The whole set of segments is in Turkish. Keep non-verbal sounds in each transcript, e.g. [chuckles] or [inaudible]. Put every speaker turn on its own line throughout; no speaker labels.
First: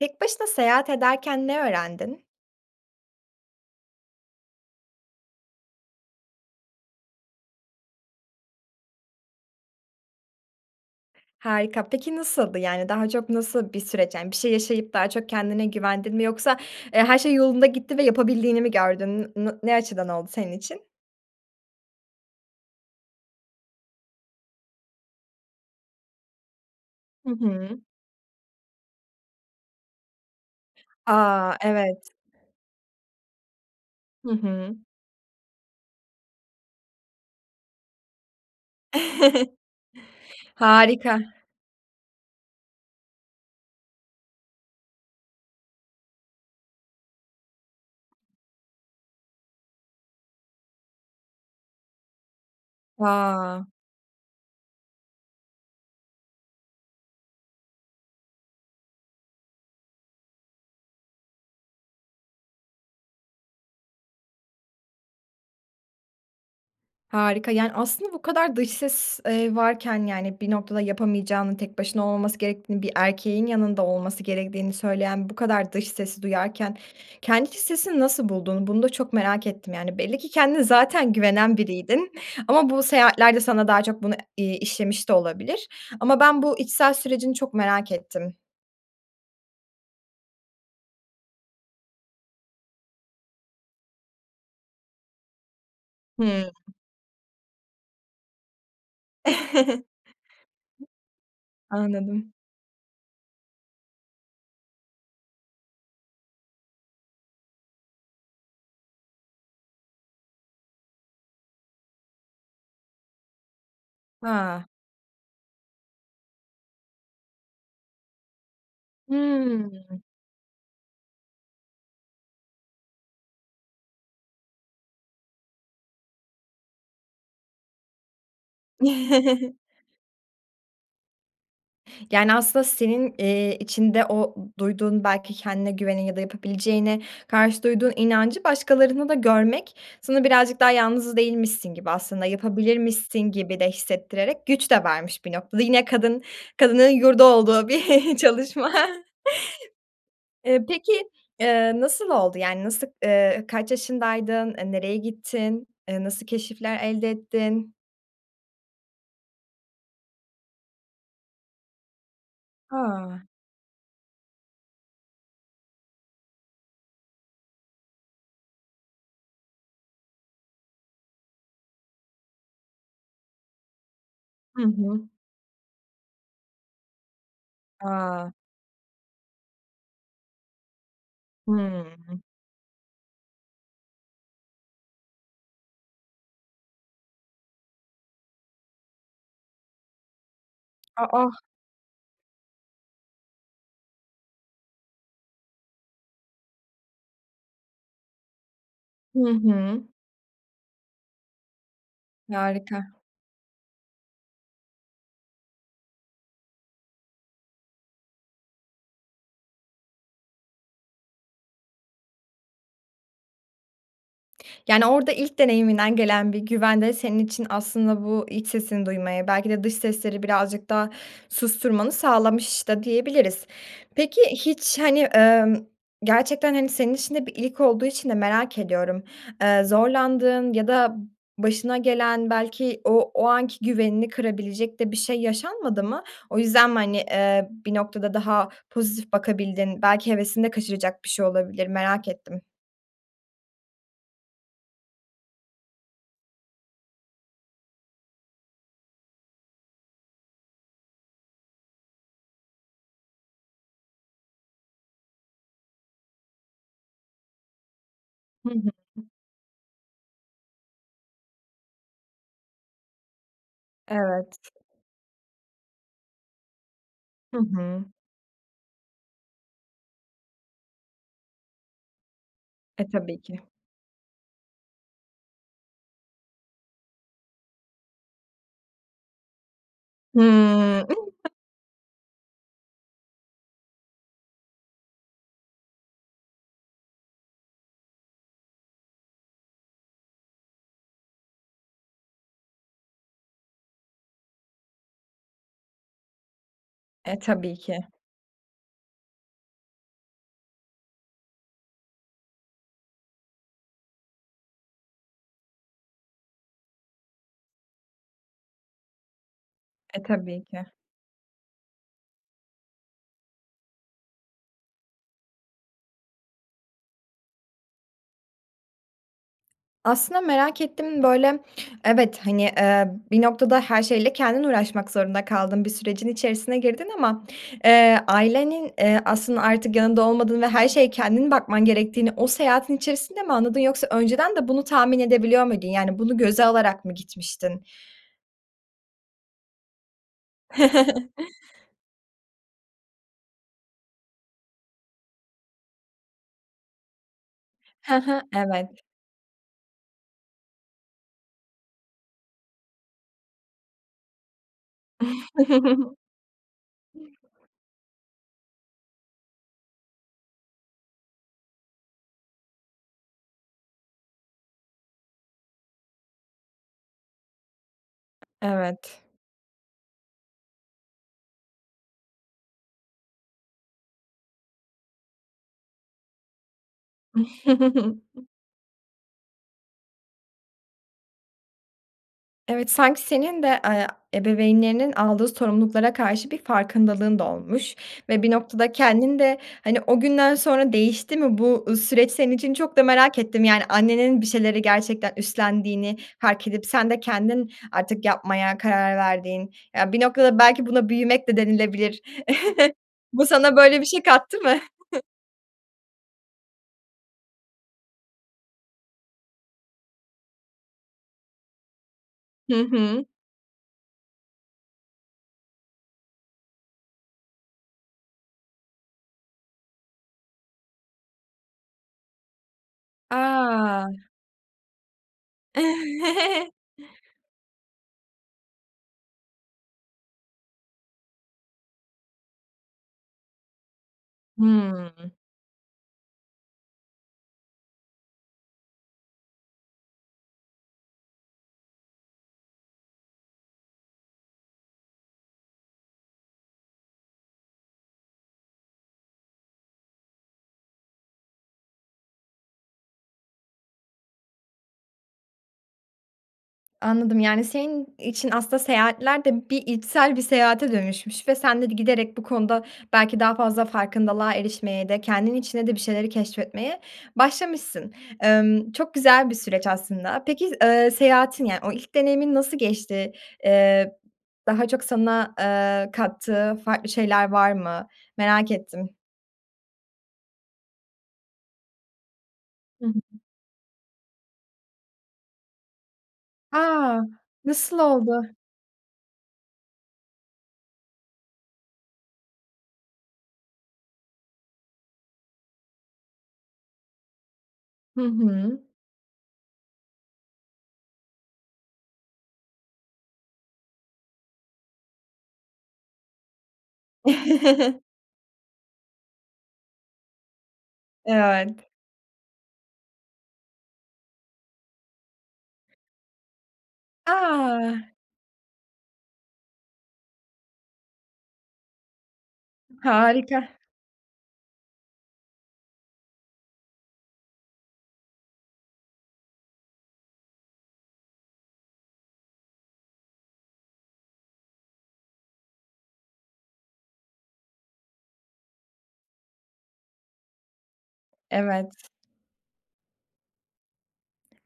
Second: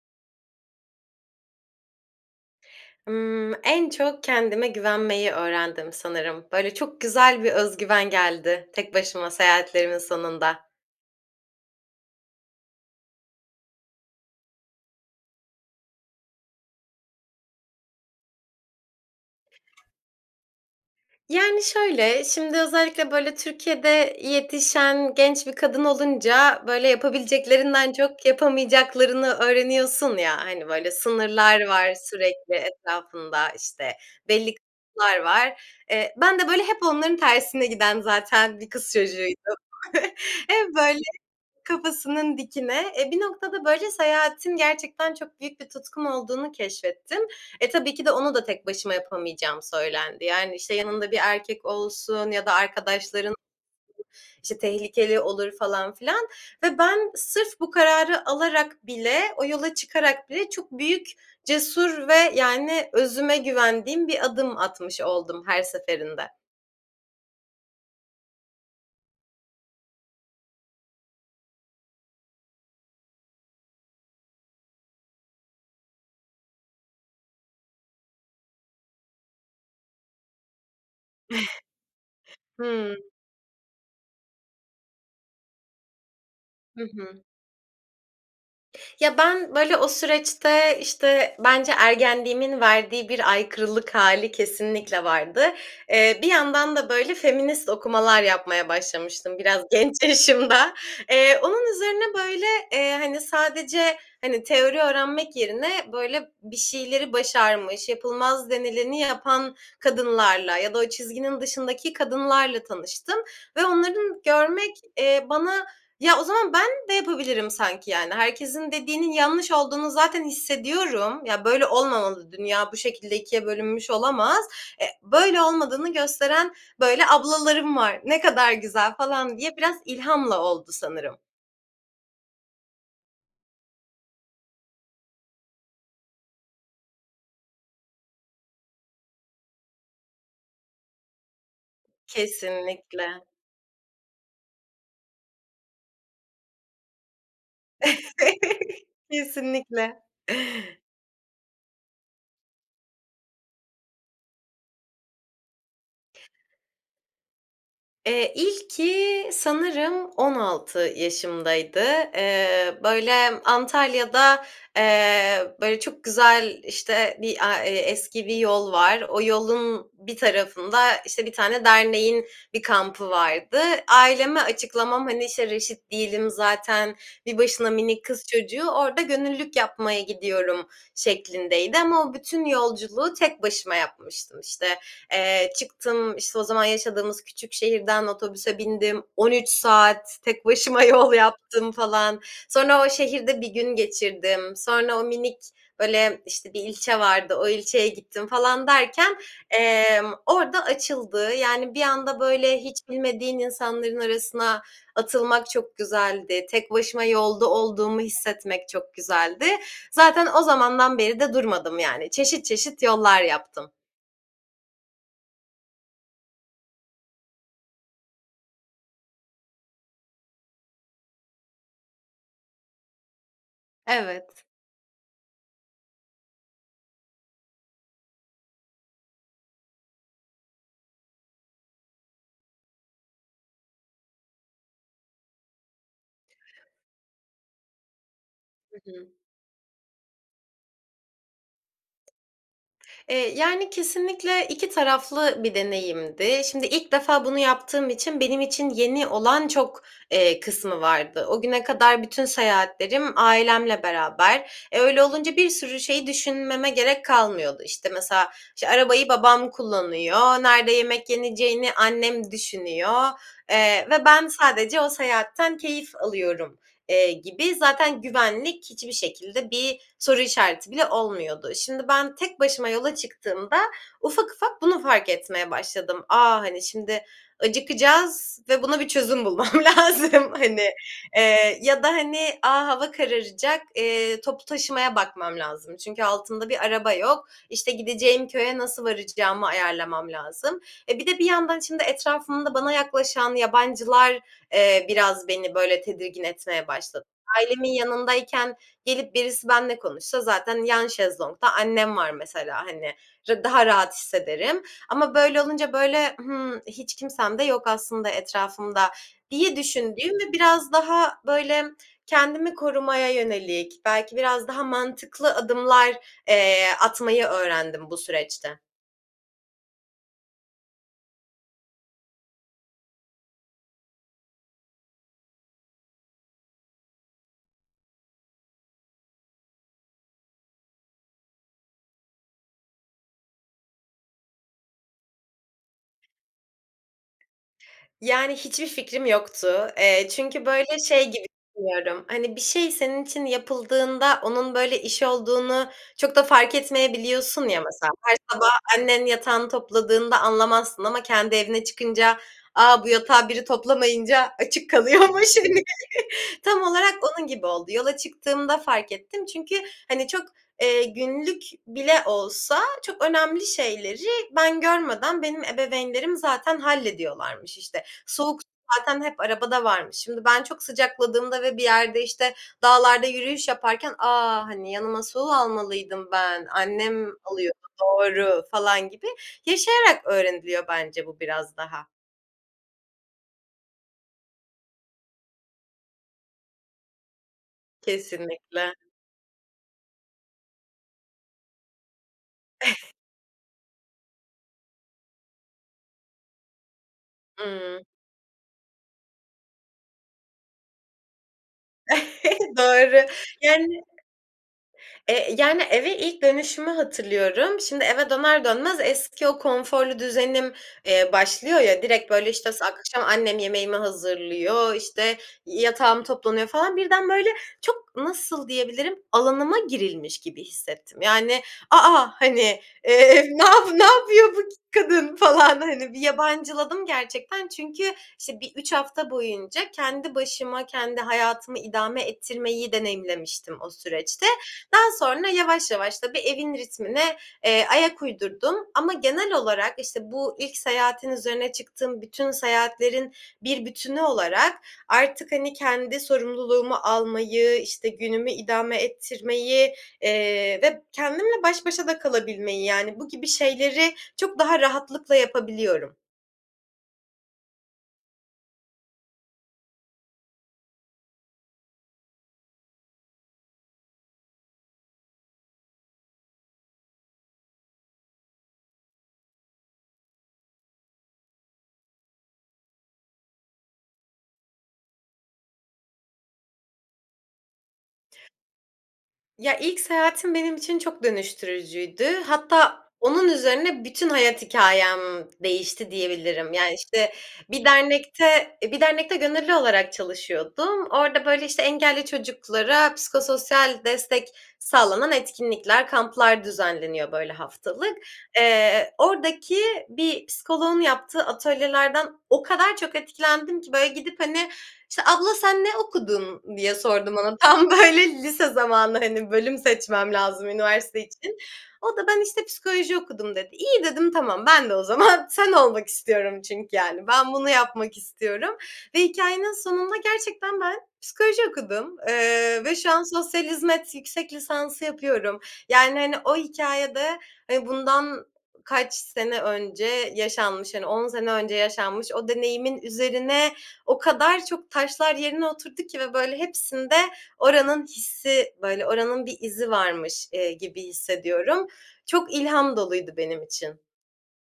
Tek başına seyahat ederken ne öğrendin?
Imm, en çok kendime güvenmeyi öğrendim sanırım. Böyle, çok güzel bir öz güven geldi tek başıma seyahatlerimin sonunda.
Harika, peki nasıldı? Yani daha çok nasıl bir süreç? Yani bir şey yaşayıp daha çok kendine güvendin mi yoksa, eee, her şey yolunda gitti ve yapabildiğini mi gördün, n na ne açıdan oldu senin için?
Yani, şöyle, şimdi özellikle, böyle, Türkiye'de yetişen genç bir kadın olunca, böyle,
Hı hı.
yapabileceklerinden çok yapamayacaklarını öğreniyorsun ya, hani, böyle
A,
sınırlar var
evet.
sürekli etrafında, işte,
Hı
belli
hı.
[unintelligible] var. Eee, ben de böyle hep onların tersine giden zaten bir kız
[chuckles]
çocuğuydum. [chuckles] Hep böyle
Harika.
kafasının dikine. E, bir noktada, böyle, seyahatin gerçekten çok büyük bir tutkum olduğunu keşfettim. E, tabii ki de onu da tek başıma yapamayacağım söylendi. Yani, işte, yanında bir erkek olsun ya da arkadaşların
A.
işte, tehlikeli olur falan filan ve ben sırf bu kararı alarak bile, o yola çıkarak bile çok büyük, cesur ve yani özüme güvendiğim bir adım atmış oldum her seferinde.
Harika, yani, aslında bu kadar dış ses, eee, varken, yani, bir noktada yapamayacağını, tek başına olmaması gerektiğini, bir erkeğin yanında olması gerektiğini söyleyen bu kadar dış sesi duyarken kendi iç sesini nasıl bulduğunu bunu da çok merak ettim, yani. Belli ki kendine zaten güvenen biriydin.
[giggles]
Ama bu
Hıı.
seyahatler de sana daha çok bunu, iii, işlemiş de olabilir. Ama ben bu
Hı
içsel
hı.
sürecini çok merak ettim.
Ya, ben böyle o süreçte, işte, bence ergenliğimin verdiği bir aykırılık hâli kesinlikle vardı. Eee, bir
Hıı.
yandan da böyle feminist okumalar yapmaya başlamıştım biraz
[chuckles]
genç yaşımda. Eee, onun üzerine
Anladım.
böyle, eee, hani, sadece, hani, teori öğrenmek yerine, böyle, bir şeyleri başarmış, yapılmaz denileni yapan kadınlarla ya da o çizginin dışındaki kadınlarla tanıştım ve onların
A!
görmek, eee, bana Ya, o zaman ben de yapabilirim sanki, yani. Herkesin dediğinin yanlış
Hıı.
olduğunu zaten hissediyorum. Ya, böyle olmamalı, dünya bu şekilde 2’ye bölünmüş olamaz. E böyle olmadığını gösteren böyle ablalarım var. Ne kadar güzel falan diye
[chuckles]
biraz ilhamla oldu sanırım.
Yani, aslında senin, iii, içinde o duyduğun belki kendine güvene ya da yapabileceğine karşı duyduğun inancı başkalarında da görmek sana birazcık daha yalnız değilmişsin gibi, aslında yapabilirmişsin
Kesinlikle.
gibi de hissettirerek güç de vermiş bir noktada. Yine kadın, kadının yurdu olduğu bir çalışma.
[chuckles] Kesinlikle.
Eee, peki, eee, nasıl oldu? Yani nasıl eee, kaç yaşındaydın? Eee, nereye gittin? Eee, nasıl keşifler elde ettin?
Eee, ilki sanırım 16 yaşımdaydı. Eee, böyle,
A!
Antalya'da, eee, böyle, çok güzel, işte, bir a e eski bir yol var. O yolun bir tarafında, işte, bir tane derneğin bir kampı vardı. Aileme
Hı
açıklamam,
hı.
hani, işte, reşit değilim zaten, bir başına minik kız
A!
çocuğu, orada gönüllülük yapmaya gidiyorum şeklindeydi ama o
Hıı.
bütün yolculuğu tek başıma yapmıştım. İşte, eee, çıktım, işte, o zaman yaşadığımız küçük şehirden otobüse bindim, 13 saat tek başıma
A,
yol
a!
yaptım falan. Sonra o şehirde 1 gün geçirdim. Sonra o minik, böyle, işte, bir ilçe vardı, o ilçeye gittim falan derken,
Hı hı.
emm, orada açıldı. Yani, bir anda, böyle, hiç
Harika.
bilmediğin insanların arasına atılmak çok güzeldi. Tek başıma yolda olduğumu hissetmek çok güzeldi. Zaten o zamandan beri de durmadım, yani. Çeşit çeşit yollar yaptım.
Yani orada ilk deneyiminden gelen bir güven de senin için aslında bu iç sesini duymaya, belki de dış sesleri birazcık daha susturmanı sağlamış da diyebiliriz. Peki,
Evet.
hiç, hani, ımm, gerçekten, hani, senin için de bir ilk olduğu için de merak ediyorum. Eee, zorlandığın ya da başına gelen, belki o o anki güvenini kırabilecek de bir şey yaşanmadı mı? O yüzden mi, hani, eee, bir noktada daha
Hı hı.
pozitif bakabildin, belki hevesini de kaçıracak bir şey olabilir, merak ettim.
Eee, yani, kesinlikle 2 taraflı bir deneyimdi. Şimdi ilk defa bunu yaptığım için benim için yeni olan çok, eee, kısmı vardı. O güne kadar bütün seyahatlerim ailemle beraber. E, öyle olunca bir sürü şeyi düşünmeme gerek kalmıyordu. İşte, mesela,
Hı
işte,
hı.
arabayı babam kullanıyor, nerede yemek yeneceğini annem düşünüyor, eee, ve ben
Evet.
sadece o seyahatten keyif alıyorum, eee,
Hı
gibi
hı.
zaten güvenlik hiçbir şekilde bir soru işareti bile olmuyordu. Şimdi ben tek başıma
E,
yola
tabii ki.
çıktığımda ufak ufak bunu fark etmeye başladım. "A, hani, şimdi acıkacağız ve buna bir çözüm bulmam lazım." Hani,
Hıı.
eee, ya da, hani, "A, hava kararacak, eee, toplu taşımaya bakmam lazım çünkü altım da bir araba yok, işte, gideceğim köye nasıl varacağımı ayarlamam lazım." E, bir de bir yandan şimdi etrafımda bana yaklaşan yabancılar, eee, biraz beni, böyle, tedirgin etmeye başladı.
E, tabii
Ailemin
ki.
yanındayken gelip birisi benle konuşsa zaten yan şezlongda annem var mesela, hani, r daha rahat hissederim ama böyle olunca, böyle, "Hımm, hiç kimsem de yok aslında etrafımda." diye
E,
düşündüğüm ve
tabii ki.
biraz daha, böyle, kendimi korumaya yönelik, belki biraz daha mantıklı adımlar, eee, atmayı öğrendim bu süreçte.
Aslında merak ettim, böyle, evet, hani, eee, bir noktada her şeyle kendin uğraşmak zorunda kaldın, bir sürecin içerisine girdin ama, eee, ailenin, eee, aslında artık yanında olmadığını ve her şeye kendin bakman gerektiğini o seyahatin içerisinde mi anladın, yoksa önceden de bunu tahmin edebiliyor muydun? Yani, bunu göze alarak mı gitmiştin?
Yani, hiçbir fikrim yoktu. Eee, çünkü, böyle, şey
[chuckles]
gibi düşünüyorum, hani, bir şey senin için yapıldığında onun, böyle, iş olduğunu çok da fark etmeyebiliyorsun ya, mesela.
He
Her
he,
sabah
evet.
annen yatağını topladığında anlamazsın ama kendi evine çıkınca, a, bu yatağı biri toplamayınca açık kalıyormuş.
[chuckles]
[chuckles] Tam olarak onun gibi oldu. Yola çıktığımda fark ettim çünkü, hani, çok, eee, günlük bile olsa çok önemli şeyleri ben görmeden, benim ebeveynlerim zaten hallediyorlarmış. İşte, soğuk su
Evet.
zaten hep arabada varmış. Şimdi ben çok sıcakladığımda ve bir yerde, işte, dağlarda yürüyüş yaparken, "A, hani, yanıma su almalıydım ben, annem alıyordu,
[chuckles]
doğru." falan gibi yaşayarak öğreniliyor bence bu biraz daha.
Evet, sanki senin de, eee, ebeveynlerinin aldığı sorumluluklara karşı bir farkındalığın da olmuş ve bir noktada
Kesinlikle.
kendinde, hani, o günden sonra değişti mi bu süreç senin için?
Eh.
Çok da merak ettim. Yani, annenin bir şeyleri gerçekten üstlendiğini fark edip sen de kendin
Iıı.
artık yapmaya karar verdiğin, ya bir noktada belki buna büyümek de denilebilir.
[giggles]
[chuckles]
Doğru.
Bu sana böyle
Yani,
bir şey kattı mı? [chuckles]
eee, yani, eve ilk dönüşümü hatırlıyorum. Şimdi eve döner dönmez eski o konforlu düzenim, eee, başlıyor ya. Direkt böyle işte
Hı hı.
akşam annem yemeğimi hazırlıyor, işte yatağım toplanıyor falan. Birden böyle çok nasıl diyebilirim, alanıma girilmiş gibi hissettim. Yani, a, a! Hani, eee, nap
A!
napıyor bu kadın falan, hani bir yabancıladım
[chuckles]
gerçekten. Çünkü işte bir 3 hafta boyunca kendi başıma, kendi hayatımı idame ettirmeyi deneyimlemiştim o süreçte. Daha
Hıı.
sonra yavaş yavaş, tabii, evin ritmine, eee, ayak uydurdum. Ama genel olarak işte bu ilk seyahatin üzerine çıktığım bütün seyahatlerin bir bütünü olarak artık hani kendi sorumluluğumu almayı, işte günümü idame ettirmeyi, eee, ve kendimle baş başa da kalabilmeyi, yani, bu gibi şeyleri çok daha rahatlıkla yapabiliyorum.
Anladım, yani, senin için aslında seyahatler de bir içsel bir seyahate dönüşmüş ve sen de giderek bu konuda belki daha fazla farkındalığa erişmeye de kendin içinde de bir şeyleri keşfetmeye başlamışsın. Emm, çok güzel bir süreç aslında. Peki, eee, seyahatin yani, o ilk deneyimin nasıl geçti? Eee, daha çok sana, eee, kattığı farklı şeyler var mı? Merak ettim.
Ya, ilk seyahatim benim için çok dönüştürücüydü. Hatta
[unintelligible]
onun üzerine bütün hayat hikâyem değişti, diyebilirim. Yani,
A,
işte bir
nasıl oldu?
dernekte, eee, bir dernekte gönüllü olarak çalışıyordum. Orda, böyle, işte, engelli çocuklara psikososyal destek sağlanan etkinlikler, kamplar düzenleniyor, böyle, haftalık,
Hı hı.
eee. Ordaki bir psikoloğun yaptığı atölyelerden o kadar çok etkilendim ki, böyle, gidip, hani, işte, "Abla sen ne okudun?" diye sordum ona. Tam,
[chuckles]
böyle, lise zamanı, hani, bölüm seçmem lazım üniversite için.
[unintelligible]
O da, "Ben işte psikoloji okudum." dedi. İyi, dedim, tamam, "Ben de o zaman sen olmak istiyorum." çünkü, yani. Ben bunu
A!
yapmak istiyorum ve hikâyenin sonunda gerçekten ben psikoloji okudum, eee, ve şu an sosyal
Harika.
hizmet yüksek lisansı yapıyorum. Yani, hani, o hikâyede, eee, bundan kaç sene önce yaşanmış, hani, 10 sene önce yaşanmış o deneyimin üzerine o kadar çok taşlar yerine oturdu ki ve, böyle, hepsinde oranın hissi, böyle, oranın bir izi varmış, eee, gibi hissediyorum.
Evet.
Çok ilham doluydu benim için.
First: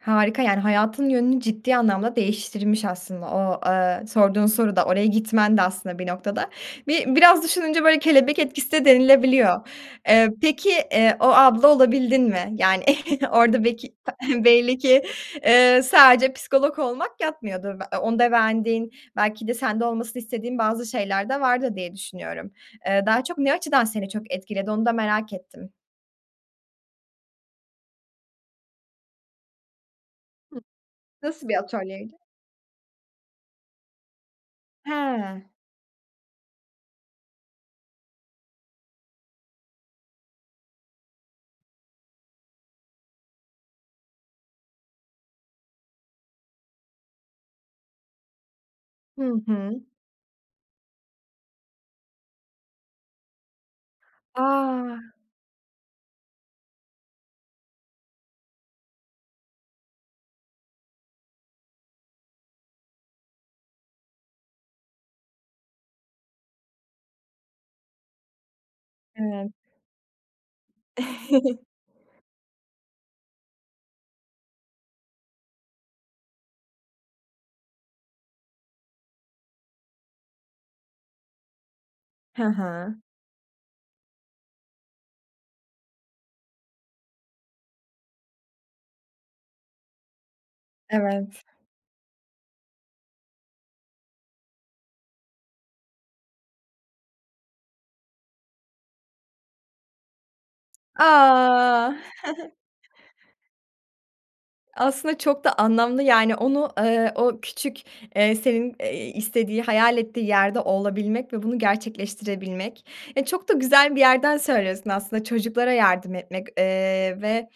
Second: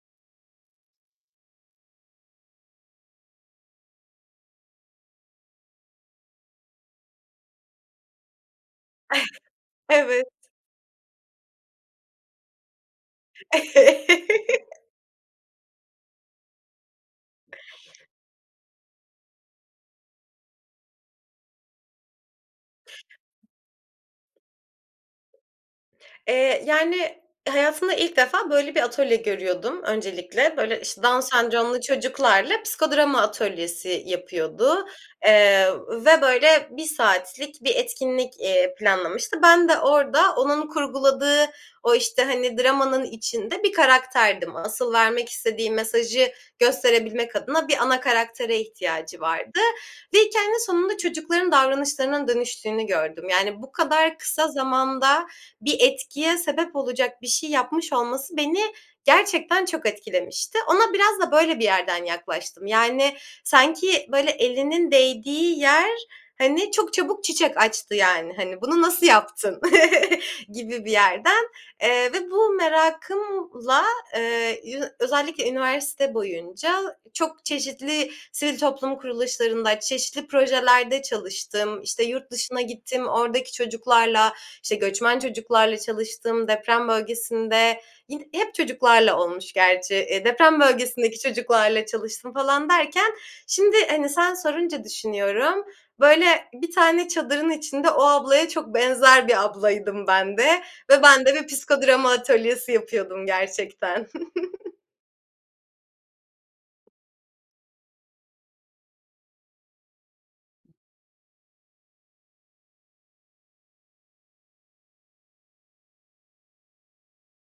Harika, yani, hayatın yönünü ciddi anlamda değiştirmiş aslında. O, eee, sorduğun soru da oraya gitmen de aslında bir noktada. Bi biraz düşününce, böyle, kelebek etkisi de denilebiliyor.
[chuckles]
Eee,
Evet.
peki, eee, o abla olabildin mi? Yani, [chuckles] orada beki [clears throat] belli
[laughs]
ki, eee, sadece psikolog olmak yatmıyordur. A onda beğendiğin belki de sende olmasını istediğin bazı şeyler de vardır, diye düşünüyorum. Eee, daha çok, ne açıdan seni çok etkiledi onu da merak ettim.
Eee, yani, hayatımda ilk defa böyle bir atölye görüyordum öncelikle. Böyle, işte, Down
Nasıl bir
Sendromlu
atölyeydi?
çocuklarla psikodrama atölyesi yapıyordu,
He.
eee, ve böyle 1 saatlik bir etkinlik, eee, planlamıştı. Ben de orada onun kurguladığı o, işte, hani, dramanın içinde bir karakterdim. Asıl vermek istediği mesajı gösterebilmek adına bir ana karaktere ihtiyacı
Hı
vardı
hı.
ve hikâyenin sonunda çocukların davranışlarının dönüştüğünü gördüm. Yani, bu kadar kısa
A!
zamanda bir etkiye sebep olacak bir şey yapmış olması beni gerçekten çok etkilemişti. Ona biraz da böyle bir yerden yaklaştım. Yani, sanki, böyle, elinin değdiği yer, hani, çok çabuk çiçek açtı, yani. Hani, bunu nasıl
Evet.
yaptın [chuckles] gibi bir yerden.
[chuckles]
Eee, ve bu merakımla, eee, yü özellikle üniversite boyunca çok çeşitli sivil toplum kuruluşlarında, çeşitli projelerde çalıştım. İşte, yurt
He
dışına
he.
gittim, oradaki çocuklarla, işte, göçmen çocuklarla çalıştım, deprem bölgesinde, yin hep çocuklarla olmuş gerçi. Eee, deprem bölgesindeki
Evet.
çocuklarla çalıştım falan derken şimdi, hani, sen sorunca düşünüyorum, böyle, bir tane çadırın içinde o ablaya çok benzer bir ablaydım ben de ve ben de bir
A!
psikodrama
[chuckles]
atölyesi yapıyordum gerçekten. [chuckles]
Aslında çok da anlamlı, yani, onu, eee, o küçük, eee, senin, eee, istediği, hayal ettiği yerde olabilmek ve bunu gerçekleştirebilmek. E, çok da güzel bir yerden söylüyorsun aslında. Çocuklara yardım etmek, eee, ve,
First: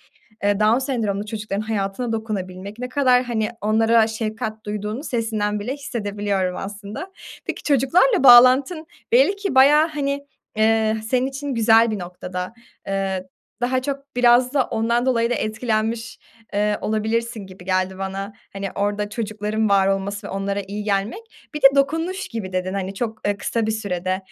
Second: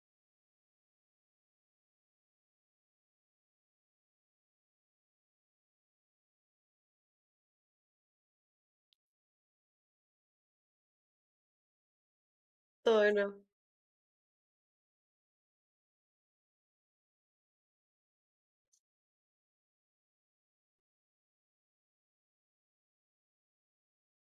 eee, Down sendromlu çocukların hayatına dokunabilmek. Ne kadar, hani, onlara şefkat duyduğunu sesinden bile hissedebiliyorum aslında. Peki çocuklarla bağlantın belli ki bayağı, hani, eee, senin için güzel bir noktada. Eee,
Doğru.
daha çok biraz da ondan dolayı da etkilenmiş, eee, olabilirsin gibi geldi bana. Hani, orada çocukların var olması ve onlara iyi gelmek. Bir de dokunuş gibi dedin, hani, çok, eee, kısa bir sürede.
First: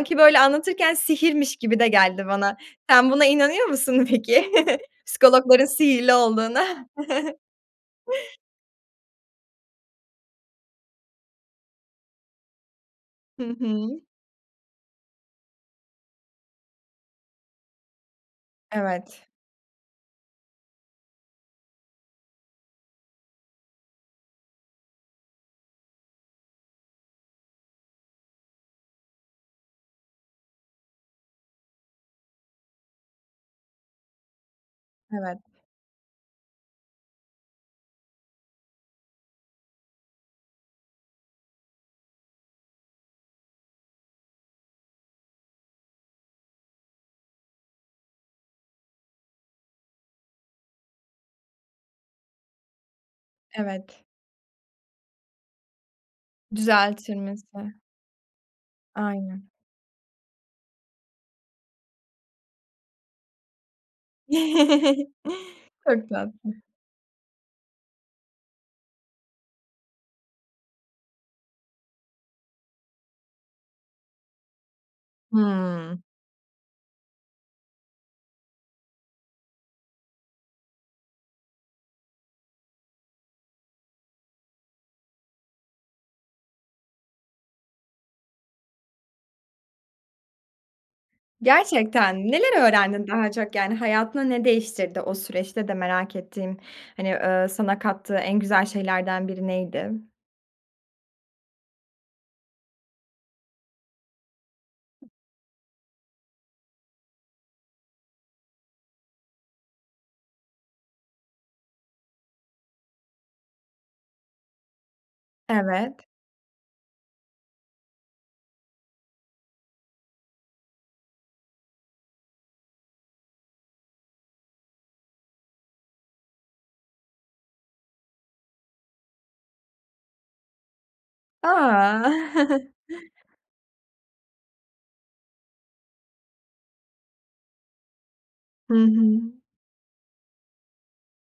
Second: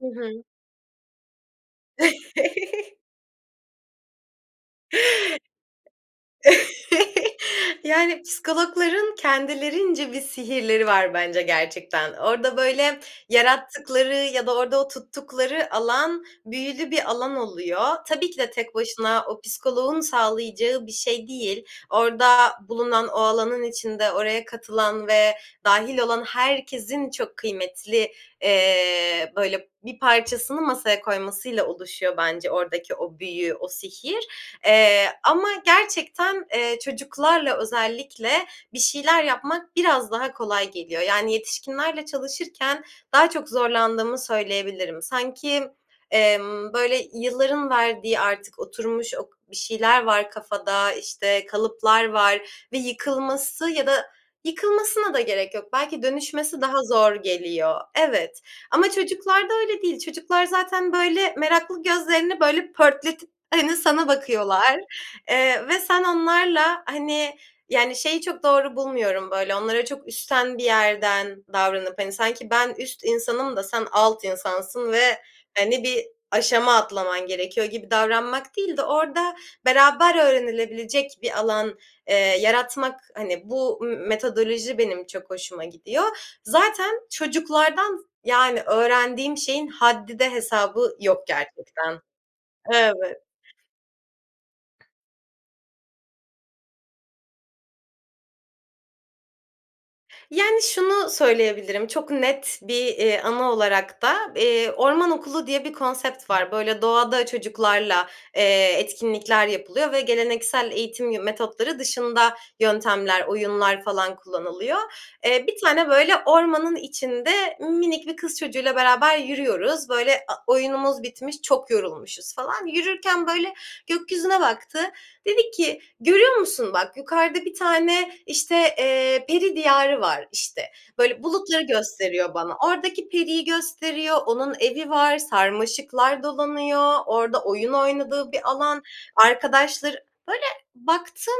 Hı
böyle,
hı.
anlatırken sihirmiş gibi de geldi bana.
[chuckles]
Sen buna inanıyor musun peki, [chuckles] psikologların sihirli olduğuna?
[chuckles]
[chuckles]
Yani, psikologların kendilerince bir sihirleri var bence gerçekten. Orada, böyle,
Hı hı.
yarattıkları ya da orada o tuttukları alan büyülü bir alan oluyor. Tabii ki de tek
Evet.
başına o psikoloğun sağlayacağı bir şey değil. Orada bulunan, o alanın içinde oraya katılan ve dâhil olan herkesin çok kıymetli, eee, böyle, bir parçasını masaya koymasıyla oluşuyor bence oradaki o büyü, o sihir. Eee,
Evet.
ama gerçekten, eee, çocuklarla özellikle bir şeyler yapmak biraz daha kolay geliyor. Yani, yetişkinlerle çalışırken daha çok zorlandığımı söyleyebilirim. Sanki, emm, böyle, yılların verdiği artık oturmuş, ok bir şeyler var kafada, işte, kalıplar var ve yıkılması ya
Evet.
da yıkılmasına da gerek yok. Belki dönüşmesi daha zor
Düzeltilmesi.
geliyor. Evet, ama
Aynen.
çocuklarda öyle değil. Çocuklar zaten, böyle, meraklı gözlerini, böyle, pörtletip, hani, sana bakıyorlar,
[chuckles]
eee, ve sen
Çok tatlı.
onlarla, hani, yani, şeyi çok doğru bulmuyorum, böyle, onlara çok üstten bir yerden davranıp, hani, sanki ben üst insanım da sen alt insansın ve, hani,
Hımm.
bir aşama atlaman gerekiyor gibi davranmak değil de orada beraber öğrenilebilecek bir alan, eee, yaratmak. Hani, bu, mı metodoloji benim çok hoşuma gidiyor. Zaten çocuklardan, yani, öğrendiğim şeyin haddi de hesabı yok gerçekten.
Gerçekten mi? Neler öğrendin
Evet.
daha çok, yani? Hayatında ne değiştirdi o süreçte de merak ettiğin, hani, eee, sana kattığı en güzel şeylerden biri neydi?
Yani, şunu söyleyebilirim, çok net bir, eee, anı olarak da, eee, orman okulu diye bir konsept var. Böyle, doğada çocuklarla, eee, etkinlikler yapılıyor ve geleneksel eğitim yı metotları dışında yöntemler, oyunlar falan kullanılıyor. Eee, bir tane,
Evet.
böyle, ormanın içinde minik bir kız çocuğuyla beraber yürüyoruz. Böyle, a oyunumuz bitmiş, çok yorulmuşuz falan. Yürürken böyle gökyüzüne baktı, dedi ki, "Görüyor musun, bak, yukarıda bir tane, işte, eee, peri diyarı var." işte. Böyle, bulutları gösteriyor bana.
A! [chuckles]
Oradaki periyi gösteriyor, onun evi var, sarmaşıklar dolanıyor, orada oyun oynadığı bir
Hı
alan,
hı.
arkadaşları Böyle baktım,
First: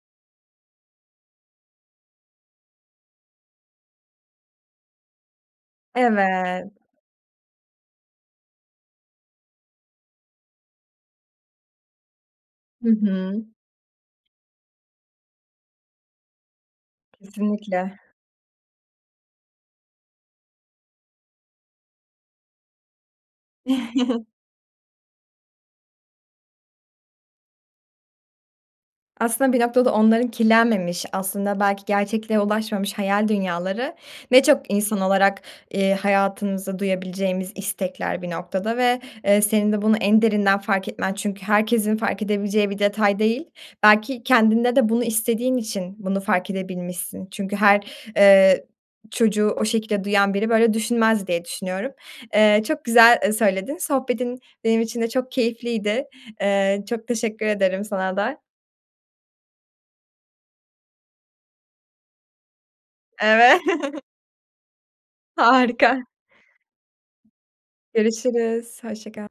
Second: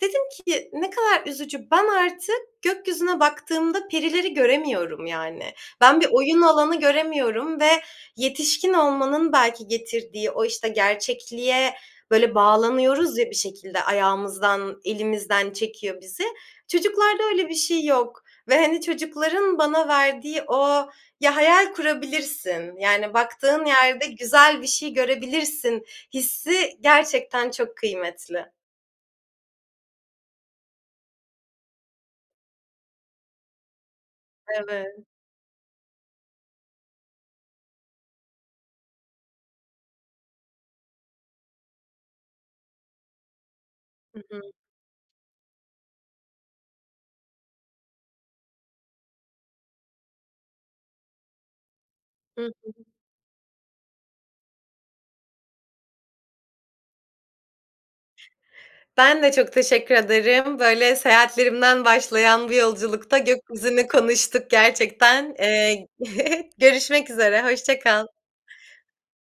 dedim ki, "Ne kadar üzücü. Ben artık gökyüzüne baktığımda perileri göremiyorum." yani. Ben bir oyun
Evet.
alanı göremiyorum ve yetişkin olmanın belki getirdiği o, işte, gerçekliğe, böyle,
Hı
bağlanıyoruz ya bir
hı.
şekilde ayağımızdan, elimizden çekiyor bizi. Çocuklarda öyle bir şey
Kesinlikle.
yok ve, hani, çocukların bana verdiği o Ya, hayal kurabilirsin, yani, baktığın yerde
[chuckles]
güzel bir şey görebilirsin hissi gerçekten çok kıymetli.
Aslında bir noktada onların kirlenmemiş, aslında belki gerçekliğe ulaşmamış hayal dünyaları ne çok
Evet.
insan olarak, eee, hayatımızda duyabileceğimiz istekler bir noktada ve, eee, senin de bunu en derinden fark etmen çünkü herkesin fark edebileceği bir detay değil. Belki
Hı hı.
kendinde de bunu istediğin için bunu fark edebilmişsin. Çünkü her, eee, çocuğu o şekilde duyan biri, böyle düşünmez diye düşünüyorum.
Hı
Eee, çok
hı.
güzel, eee, söyledin. Sohbetin benim için de çok keyifliydi. Eee, çok teşekkür ederim sana da.
Ben de çok teşekkür ederim. Böyle, seyahatlerimden başlayan bu yolculukta
Eve
gökyüzünü
[chuckles]
konuştuk gerçekten. Eee,
Harika.
[chuckles] görüşmek üzere, hoşça kal.
Görüşürüz. Hoşça kal.